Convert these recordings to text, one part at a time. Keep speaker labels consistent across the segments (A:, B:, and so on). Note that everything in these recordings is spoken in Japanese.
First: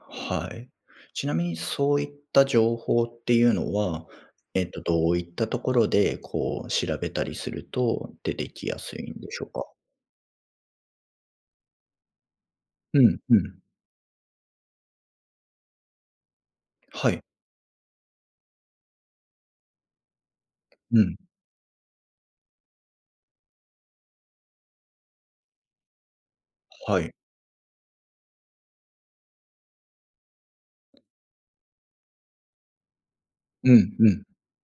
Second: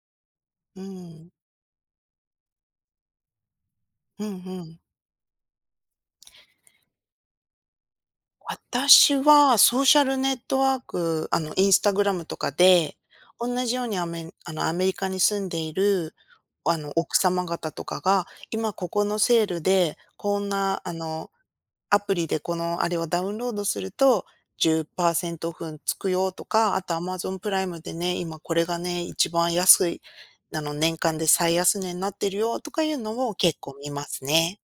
A: はい。
B: う
A: ち
B: ん。
A: なみに、そういった情報っていうのは、
B: ふんふ
A: えっ
B: ん。
A: と、どういったところで、こう、調べたりすると、出て来やすい
B: 私
A: んでしょう
B: は、
A: か？
B: ソーシャルネットワークあの、Instagram とかで、
A: うん、う
B: 同
A: ん。
B: じように、アメあの、アメリカに住んでいる、あの、
A: は
B: 奥
A: い。
B: 様方とかが、今ここのセールで、こんな、あ
A: うん。
B: の、アプリでこの、あれを「ダウンロードすると、10%オフつくよ」とか。あと
A: はい。
B: Amazon プライムでね、今これがね、一番安いなの「年間で最安値になってるよ」とかいうのを、結
A: う
B: 構見
A: ん、
B: ま
A: う
B: す
A: ん。
B: ね。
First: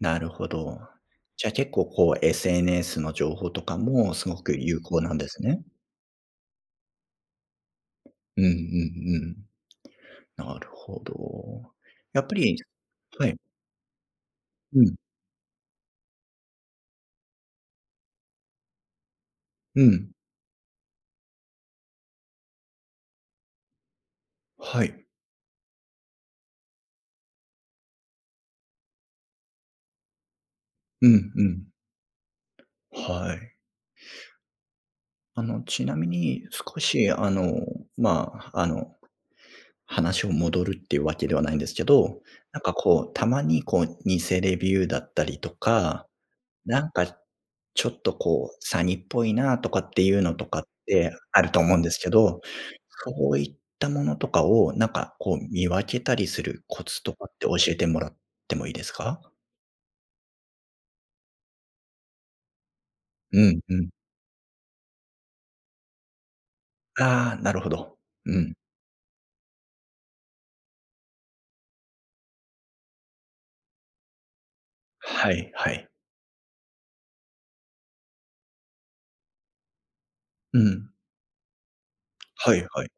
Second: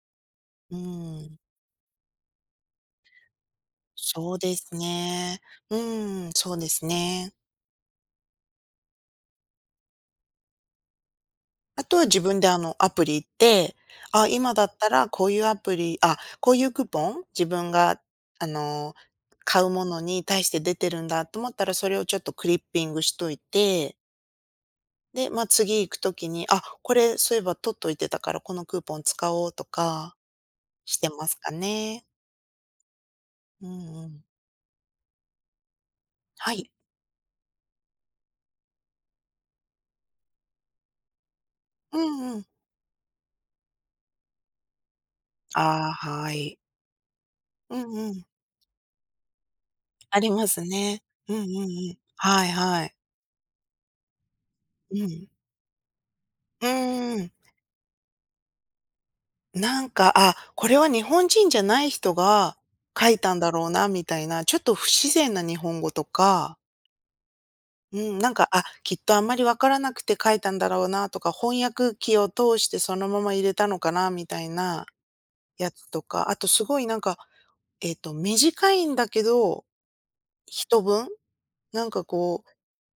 A: なるほ
B: う
A: ど。
B: ん。
A: じゃあ結構、こう、SNS の情報とかも、す
B: そ
A: ご
B: う
A: く
B: です
A: 有効なんで
B: ね。
A: すね。
B: うん、そうですね。
A: うん、うん、うん。なるほど。
B: あとは自
A: やっぱ
B: 分で、
A: り
B: あの、アプリ行
A: は
B: っ
A: い。
B: て、あ、今だっ
A: う
B: た
A: ん。
B: らこういうアプリ、あ、こういうクーポン、自分が、あの、買う
A: う
B: もの
A: ん。
B: に対して出てるんだと思ったら、それをちょっとクリッピングしといて
A: はい。
B: で、まあ、次行くときに「あ、これ、そういえば取っといてたから、このクーポン使おう」とか、し
A: う
B: てま
A: ん
B: す
A: う
B: か
A: ん。
B: ね。
A: はい。
B: うんうん。
A: あの、ちなみに、
B: はい。
A: 少しあの、まあ、あの、話を戻るっていうわけではないんですけ
B: う
A: ど。
B: んうん。
A: なんかこう、たまにこう、偽レビューだったりと
B: ああ、
A: か、
B: はい。
A: なんか
B: う
A: ちょ
B: ん
A: っ
B: う
A: と
B: ん。
A: こう、詐欺っぽいな、とかってい
B: あ
A: う
B: り
A: のと
B: ま
A: か
B: す
A: っ
B: ね。
A: て
B: うん
A: あ
B: う
A: る
B: ん
A: と
B: う
A: 思うんで
B: ん。
A: すけど。
B: はいはい。
A: そういったものとかを、なん
B: う
A: か
B: ん。
A: こう、見分けたりする
B: う
A: コツ
B: ん
A: と
B: う
A: かっ
B: ん。
A: て、教えてもらってもいいですか？
B: なんか「あ、これは日本人じゃない人が書いた
A: う
B: んだ
A: ん、
B: ろう
A: う
B: な」
A: ん。
B: みたいな、ちょっと不自然な日本語とか。
A: ああ、なるほど。
B: うん、なん
A: う
B: か
A: ん。
B: 「あ、きっと、あんまりわからなくて書いたんだろうな」とか「翻訳機を通して、そのまま入れたのかな」みたいな
A: はいは
B: や
A: い。
B: つとか。あとすごいなんか、えと、短いんだけど、
A: う
B: 一
A: ん。
B: 文、なんかこう
A: はい、はい。